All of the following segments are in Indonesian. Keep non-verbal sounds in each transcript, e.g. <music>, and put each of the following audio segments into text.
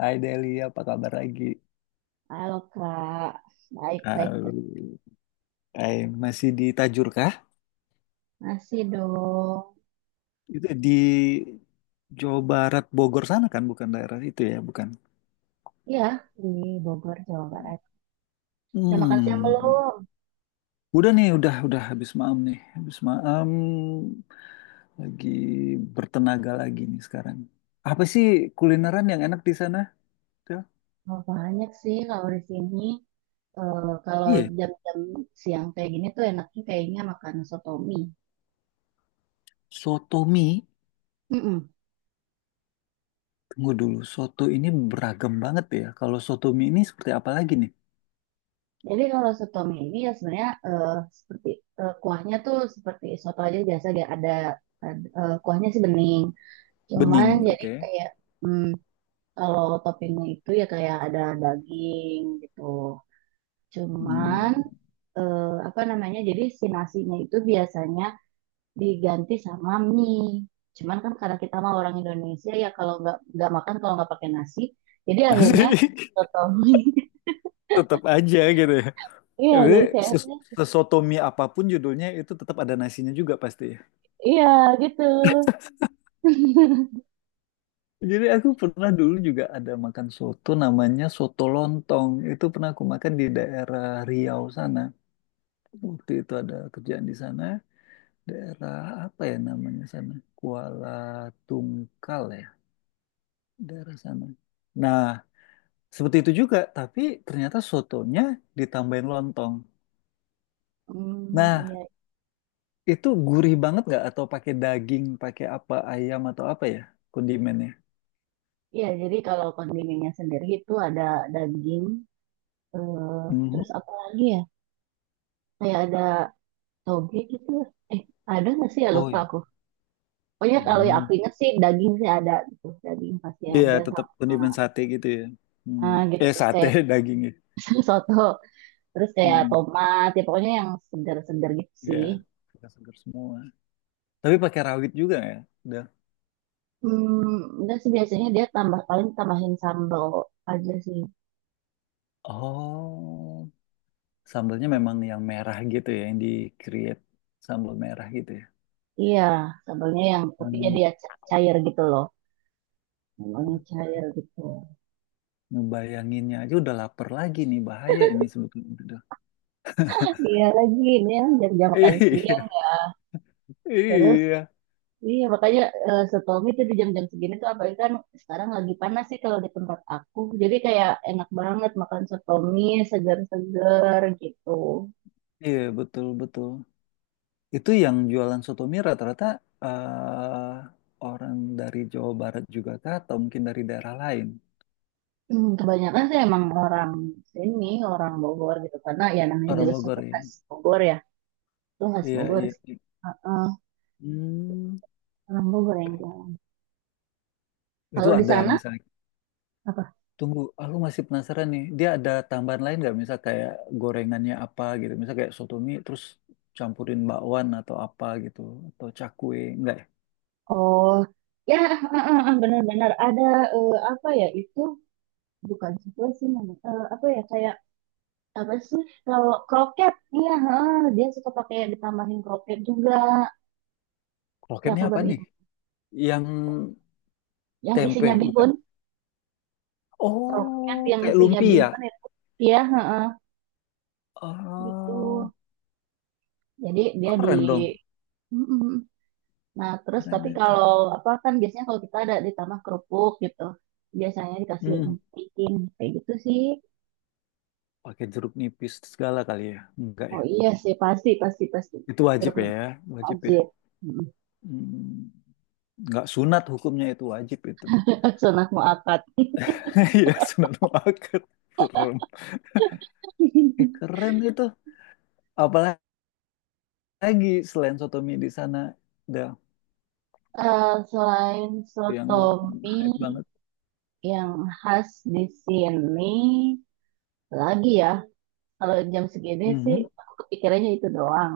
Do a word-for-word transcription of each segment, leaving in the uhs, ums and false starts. Hai Deli, apa kabar lagi? Halo Kak, baik-baik. Halo. Hai, masih di Tajur kah? Masih dong. Itu di Jawa Barat, Bogor sana kan, bukan daerah itu ya, bukan? Iya, di Bogor, Jawa Barat. Udah makan siang Hmm. belum? Udah nih, udah udah habis maam nih. Habis maam lagi bertenaga lagi nih sekarang. Apa sih kulineran yang enak di sana? Del? Oh, banyak sih kalau di sini. Eh, kalau Iya, jam-jam siang kayak gini tuh enaknya kayaknya makan soto mie. soto mie. Mm-mm. Tunggu dulu, soto ini beragam banget ya. Kalau soto mie ini seperti apa lagi nih? Jadi kalau soto mie ini ya sebenarnya eh, seperti eh, kuahnya tuh seperti soto aja biasa dia ada, ada, eh, kuahnya sih bening. Cuman Bening, jadi oke. kayak hmm, kalau toppingnya itu ya kayak ada daging gitu. Cuman Hmm. eh, apa namanya? Jadi si nasinya itu biasanya diganti sama mie. Cuman kan karena kita mah orang Indonesia ya kalau nggak nggak makan kalau nggak pakai nasi, jadi <laughs> akhirnya Asik. soto mie. <laughs> Tetap aja gitu ya. Iya, Jadi jadi ses- kayaknya sesoto mie apapun judulnya itu tetap ada nasinya juga pasti. iya gitu. <laughs> Jadi aku pernah dulu juga ada makan soto namanya soto lontong. Itu pernah aku makan di daerah Riau sana. Waktu itu ada kerjaan di sana. Daerah apa ya namanya sana? Kuala Tungkal ya. Daerah sana. Nah, seperti itu juga. Tapi ternyata sotonya ditambahin lontong. Hmm, Nah, iya, itu gurih banget nggak? Atau pakai daging, pakai apa, ayam atau apa ya kondimennya? iya. Jadi kalau kondimennya sendiri itu ada daging, eh, terus Mhm. apa lagi ya? Kayak ada toge gitu. Eh, ada nggak sih ya Oh lupa iya. aku. Pokoknya kalau yang Hmm. aku ingat sih daging sih ada gitu, daging pasti Iya, ada tetap kondimen sama sate gitu ya. Hmm. eh, gitu Eh terus Sate kayak <laughs> dagingnya. <laughs> soto, terus kayak Hmm. tomat, ya pokoknya yang segar-segar gitu Ya, sih. segar semua. Tapi pakai rawit juga ya? Udah. Hmm, udah sih biasanya dia tambah paling tambahin sambal aja sih. Oh, sambalnya memang yang merah gitu ya, yang di create sambal merah gitu ya. Iya, sambalnya yang tepinya Hmm. dia ca- cair gitu loh. Sambalnya cair gitu. Ngebayanginnya aja udah lapar lagi nih, bahaya ini sebetulnya. Udah. <laughs> Iya lagi ini yang jam-jam makan <laughs> siang Iya, terus iya, iya, makanya eh, setau itu di jam-jam segini tuh apalagi kan sekarang lagi panas sih kalau di tempat aku. Jadi kayak enak banget makan soto mie segar-segar gitu. iya, betul betul. Itu yang jualan soto mie rata-rata eh, orang dari Jawa Barat juga kah atau mungkin dari daerah lain? Hmm, kebanyakan sih emang orang sini, orang Bogor gitu. Karena ya namanya Orang juga Bogor soto ya. khas Bogor ya. Itu khas Iya, Bogor iya, sih. iya. Heeh, Hmm. orang Bogor yang Oke. jual. Itu Kalau di ada sana misalnya. apa? Tunggu, aku masih penasaran nih. Dia ada tambahan lain nggak? Misal kayak gorengannya apa gitu. Misal kayak soto mie terus campurin bakwan atau apa gitu. Atau cakwe. Enggak ya? Oh, ya heeh, heeh, benar-benar ada eh, apa ya itu bukan soto sih namanya. Eh, apa ya kayak apa sih, kalau kroket iya heeh, dia suka pakai ditambahin kroket juga. Ya Kroketnya aku apa baru nih? ingat, Yang yang isinya tempe, bihun, bukan? kroket Oh, yang kayak isinya lumpia. bihun itu, iya heeh, gitu Oh, jadi dia di keren dong. Mm-mm. nah terus Keren tapi itu. kalau apa, kan biasanya kalau kita ada ditambah kerupuk gitu biasanya dikasih Hmm, emping kayak gitu sih. pakai jeruk nipis segala kali ya? Enggak Oh ya? iya sih, pasti pasti pasti, Itu wajib jeruk ya, nipis wajib ya. wajib. Mm. Hmm, enggak sunat hukumnya, itu wajib itu. <laughs> Sunah muakat. <laughs> <laughs> Iya, sunat muakkad. Serem. Eh, keren itu. Apalagi selain soto sotomi di sana, dah Eh, selain yang sotomi, hype banget. yang khas di sini lagi ya, kalau jam segini sih Mhm. aku kepikirannya itu doang.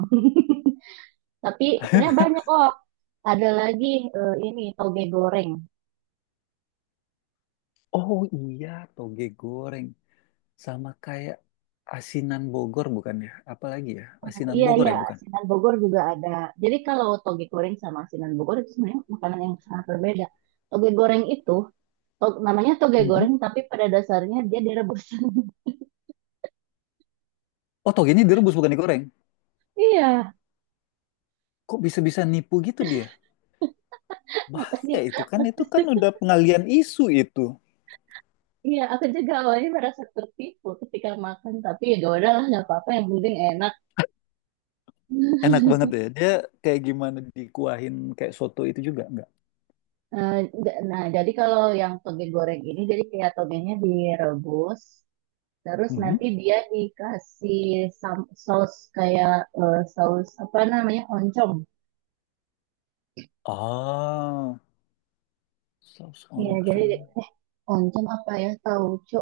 Tapi sebenarnya <laughs> banyak kok. Ada lagi eh, ini toge goreng. Oh iya, toge goreng sama kayak asinan Bogor bukan ya? Apalagi ya, Nah, asinan iya Bogor iya, ya bukan? asinan Bogor juga ada. Jadi kalau toge goreng sama asinan Bogor itu sebenarnya makanan yang sangat berbeda. Toge goreng itu, to- namanya toge Mhm. goreng tapi pada dasarnya dia direbus. <laughs> Oh toge ini direbus bukan digoreng. Iya, Kok bisa-bisa nipu gitu dia? makanya Bahaya itu kan, itu kan udah pengalian isu itu. iya aku juga awalnya merasa tertipu ketika makan tapi ya udahlah nggak apa-apa yang penting enak. Enak banget ya, dia kayak gimana dikuahin kayak soto itu juga, enggak? Eh, d- Nah, jadi kalau yang toge goreng ini, jadi kayak togenya direbus, terus Mhm. nanti dia dikasih sam- saus kayak eh, saus apa namanya, oncom. Ah, saus Iya, jadi oncom. eh oncom apa ya? Tauco.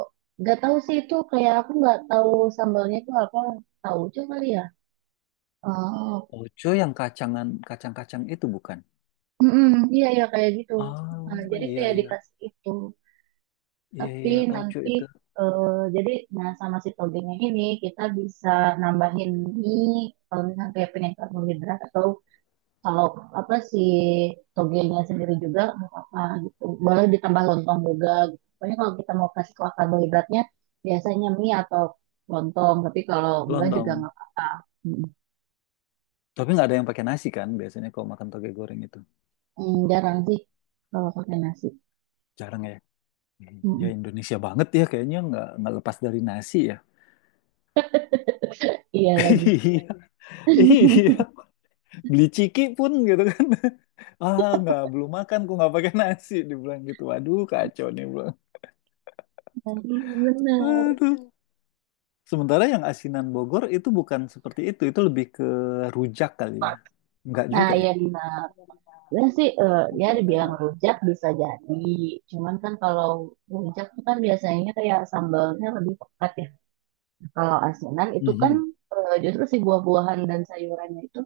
Gak tahu sih itu kayak aku nggak tahu sambalnya itu apa. Tauco kali ya. Oh, Oco yang kacangan, kacang-kacang itu bukan? mm-mm, iya ya kayak gitu. Nah, Oh jadi iya kayak iya dikasih itu. iya Tapi iya, tauco nanti itu eh, jadi nah sama si togenya ini kita bisa nambahin mie kalau misalnya kayak pengen karbohidrat, atau kalau apa si togenya sendiri juga nggak apa gitu. Boleh ditambah lontong juga gitu. Pokoknya kalau kita mau kasih kuah karbohidratnya biasanya mie atau lontong, tapi kalau enggak juga lontong. nggak apa-apa. Mm, Tapi nggak ada yang pakai nasi kan biasanya kalau makan toge goreng itu mm, jarang sih kalau pakai nasi. jarang ya. Mm, Iya mm. Indonesia banget ya kayaknya nggak nggak lepas dari nasi ya. Iya lagi. <laughs> Iya iya, beli ciki pun gitu kan, <laughs> ah nggak belum makan kok nggak pakai nasi dibilang gitu, waduh kacau nih bilang Nah, iya benar. aduh. Sementara yang asinan Bogor itu bukan seperti itu itu lebih ke rujak kali ya, nggak Nah, juga ya. ya Dina. Sebenarnya sih eh, dia dibilang rujak bisa jadi. Cuman kan kalau rujak tuh kan biasanya kayak sambalnya lebih pekat ya. Kalau asinan itu kan Mhm. eh, justru si buah-buahan dan sayurannya itu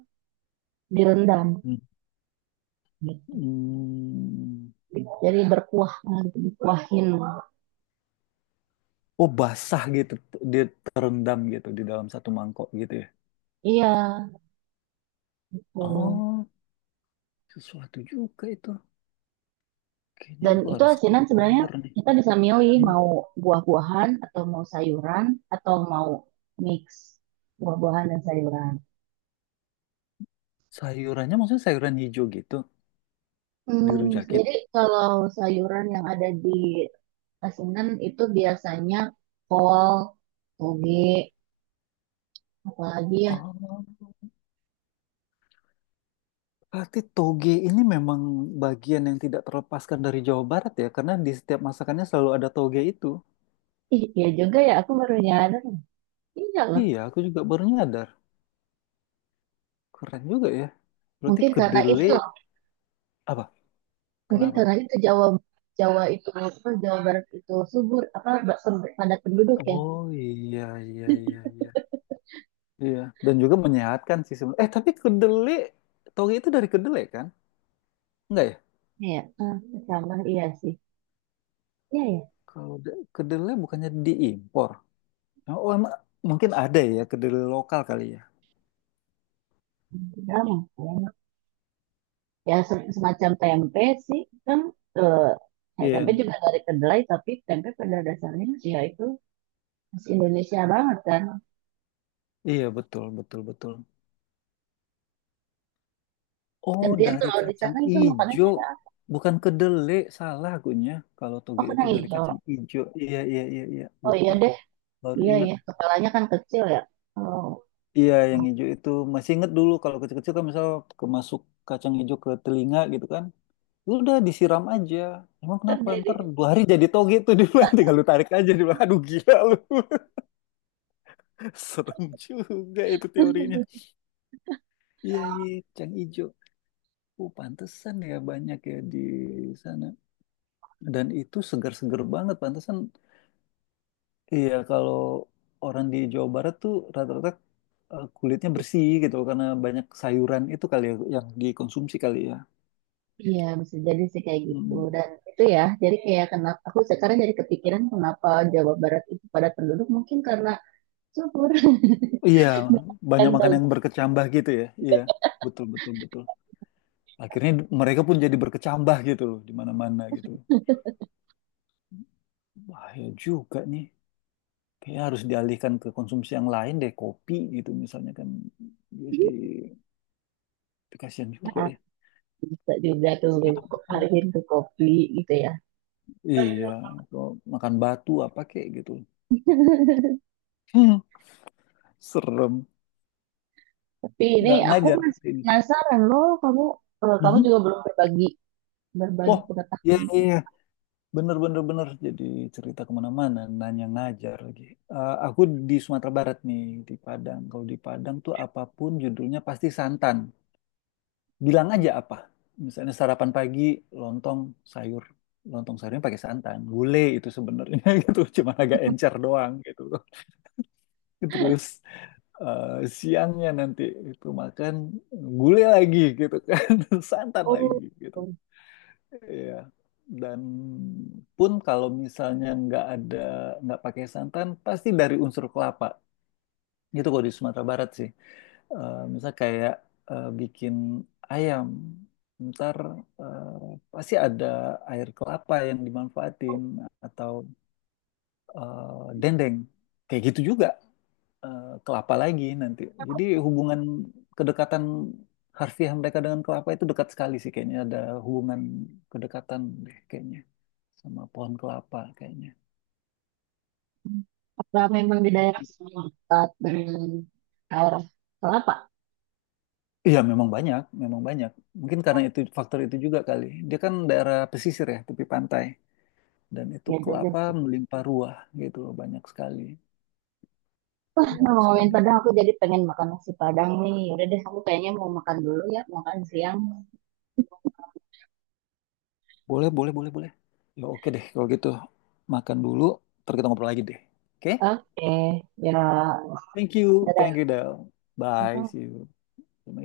direndam Mhm. gitu. Hmm. Jadi berkuah gitu, dikuahin. Oh basah gitu, dia terendam gitu di dalam satu mangkok gitu ya. Iya, gitu. Oh sesuatu juga itu, kayaknya Dan aku itu harus ke asinan sebenarnya Bogor nih. kita bisa milih Hmm. mau buah-buahan atau mau sayuran atau mau mix buah-buahan dan sayuran. Sayurannya maksudnya sayuran hijau gitu, Hmm, dirujakin? jadi kalau sayuran yang ada di asinan itu biasanya kol, toge, apalagi ya. Oh. Berarti toge ini memang bagian yang tidak terlepaskan dari Jawa Barat ya, karena di setiap masakannya selalu ada toge itu. Ih, iya juga ya, aku baru nyadar. Iya loh. Iya, aku juga baru nyadar. Keren juga ya. Berarti Mungkin karena itu kedelai loh. apa? Mungkin Kenapa? karena itu Jawa Jawa itu apa, Jawa Barat itu subur apa ba- pem- padat penduduk ya. Oh iya iya iya iya. Iya, dan juga menyehatkan sih sebenarnya. Eh, tapi kedelai, toge itu dari kedelai kan? Enggak ya? Iya, ah, sama iya sih. Iya ya. Kalau da- kedelai bukannya diimpor. Oh, emang mungkin ada ya kedelai lokal kali ya. Sama, sama. Ya se- semacam tempe sih kan, eh, ya, tempe Iya, juga dari kedelai tapi tempe pada dasarnya ya itu khas Indonesia banget kan. iya betul betul betul. Oh, Gantian dari kalau di kacang sana itu makanan. ijo. Bukan kedelai, salah akunya. Kalau Oh, toge itu kena dari hijau. kacang ijo. Iya, iya, iya, iya. Oh iya Lupa. deh. Baru Iya inget. ya, kepalanya kan kecil ya. Oh, Iya, yang oh. ijo itu. Masih inget dulu kalau kecil-kecil kan misal kemasuk kacang ijo ke telinga gitu kan. Udah disiram aja. Emang Kan kenapa? dari Ntar dua hari jadi toge tuh di bulan. <laughs> Tinggal lu tarik aja. Di bulan. Aduh gila lu. <laughs> Serem juga itu teorinya. Iya, iya. Kacang ijo. Oh, pantesan ya banyak ya di sana. Dan itu segar-segar banget, pantesan. Iya, kalau orang di Jawa Barat tuh rata-rata eh, kulitnya bersih gitu karena banyak sayuran itu kali ya yang dikonsumsi kali ya. iya, bisa jadi sih kayak gitu. Hmm. Dan itu ya, jadi kayak kenapa aku sekarang jadi kepikiran kenapa Jawa Barat itu padat penduduk mungkin karena subur. Iya, <laughs> Kan banyak tuh makan yang berkecambah gitu ya. Iya, betul betul betul. Akhirnya d- mereka pun jadi berkecambah gitu loh di mana-mana gitu. Bahaya juga nih. Kayaknya harus dialihkan ke konsumsi yang lain deh, kopi gitu misalnya kan. Jadi kasihan juga nah, ya. bisa juga tuh Enak banget alihin gitu. ke kopi gitu ya. Iya, kalau makan batu apa kek gitu. Hmm, serem. Tapi ini Nggak aku ngajar masih ini. penasaran loh, kamu eh, kamu Mhm. juga belum berbagi berbagi Oh, iya pengetahuan. iya iya. Bener bener bener. Jadi cerita kemana-mana, nanya ngajar lagi. Eh, aku di Sumatera Barat nih, di Padang. Kalau di Padang tuh apapun judulnya pasti santan. Bilang aja apa. Misalnya sarapan pagi, lontong sayur, lontong sayurnya pakai santan. Gulai itu sebenarnya <laughs> gitu, cuma agak encer doang gitu. Terus eh, siangnya nanti itu makan gulai lagi gitu kan, <laughs> santan lagi Oh, gitu. Iya. Dan pun kalau misalnya nggak ada, nggak pakai santan, pasti dari unsur kelapa. Itu kalau di Sumatera Barat sih. Eh misal kayak eh, bikin ayam, ntar eh, pasti ada air kelapa yang dimanfaatin atau eh, dendeng. Kayak gitu juga eh, kelapa lagi nanti. Jadi hubungan kedekatan harfiah mereka dengan kelapa itu dekat sekali sih kayaknya, ada hubungan kedekatan deh kayaknya sama pohon kelapa kayaknya. apa memang di Kayak daerah gitu. sana dekat dengan daerah kelapa? Iya memang banyak, memang banyak. Mungkin karena itu faktor itu juga kali. Dia kan daerah pesisir ya, tepi pantai dan itu Ya juga kelapa sih. melimpah ruah gitu loh, banyak sekali. Nah, Banyak ngomongin sekali. Padang aku jadi pengen makan nasi Padang nih. Ya udah deh aku kayaknya mau makan dulu ya, makan siang. Boleh, boleh, boleh, boleh. Ya oke deh kalau gitu. Makan dulu, ntar kita ngobrol lagi deh. Oke? Oke ya, Thank you, thank dadah. you Del. Bye, see you. Assalamualaikum.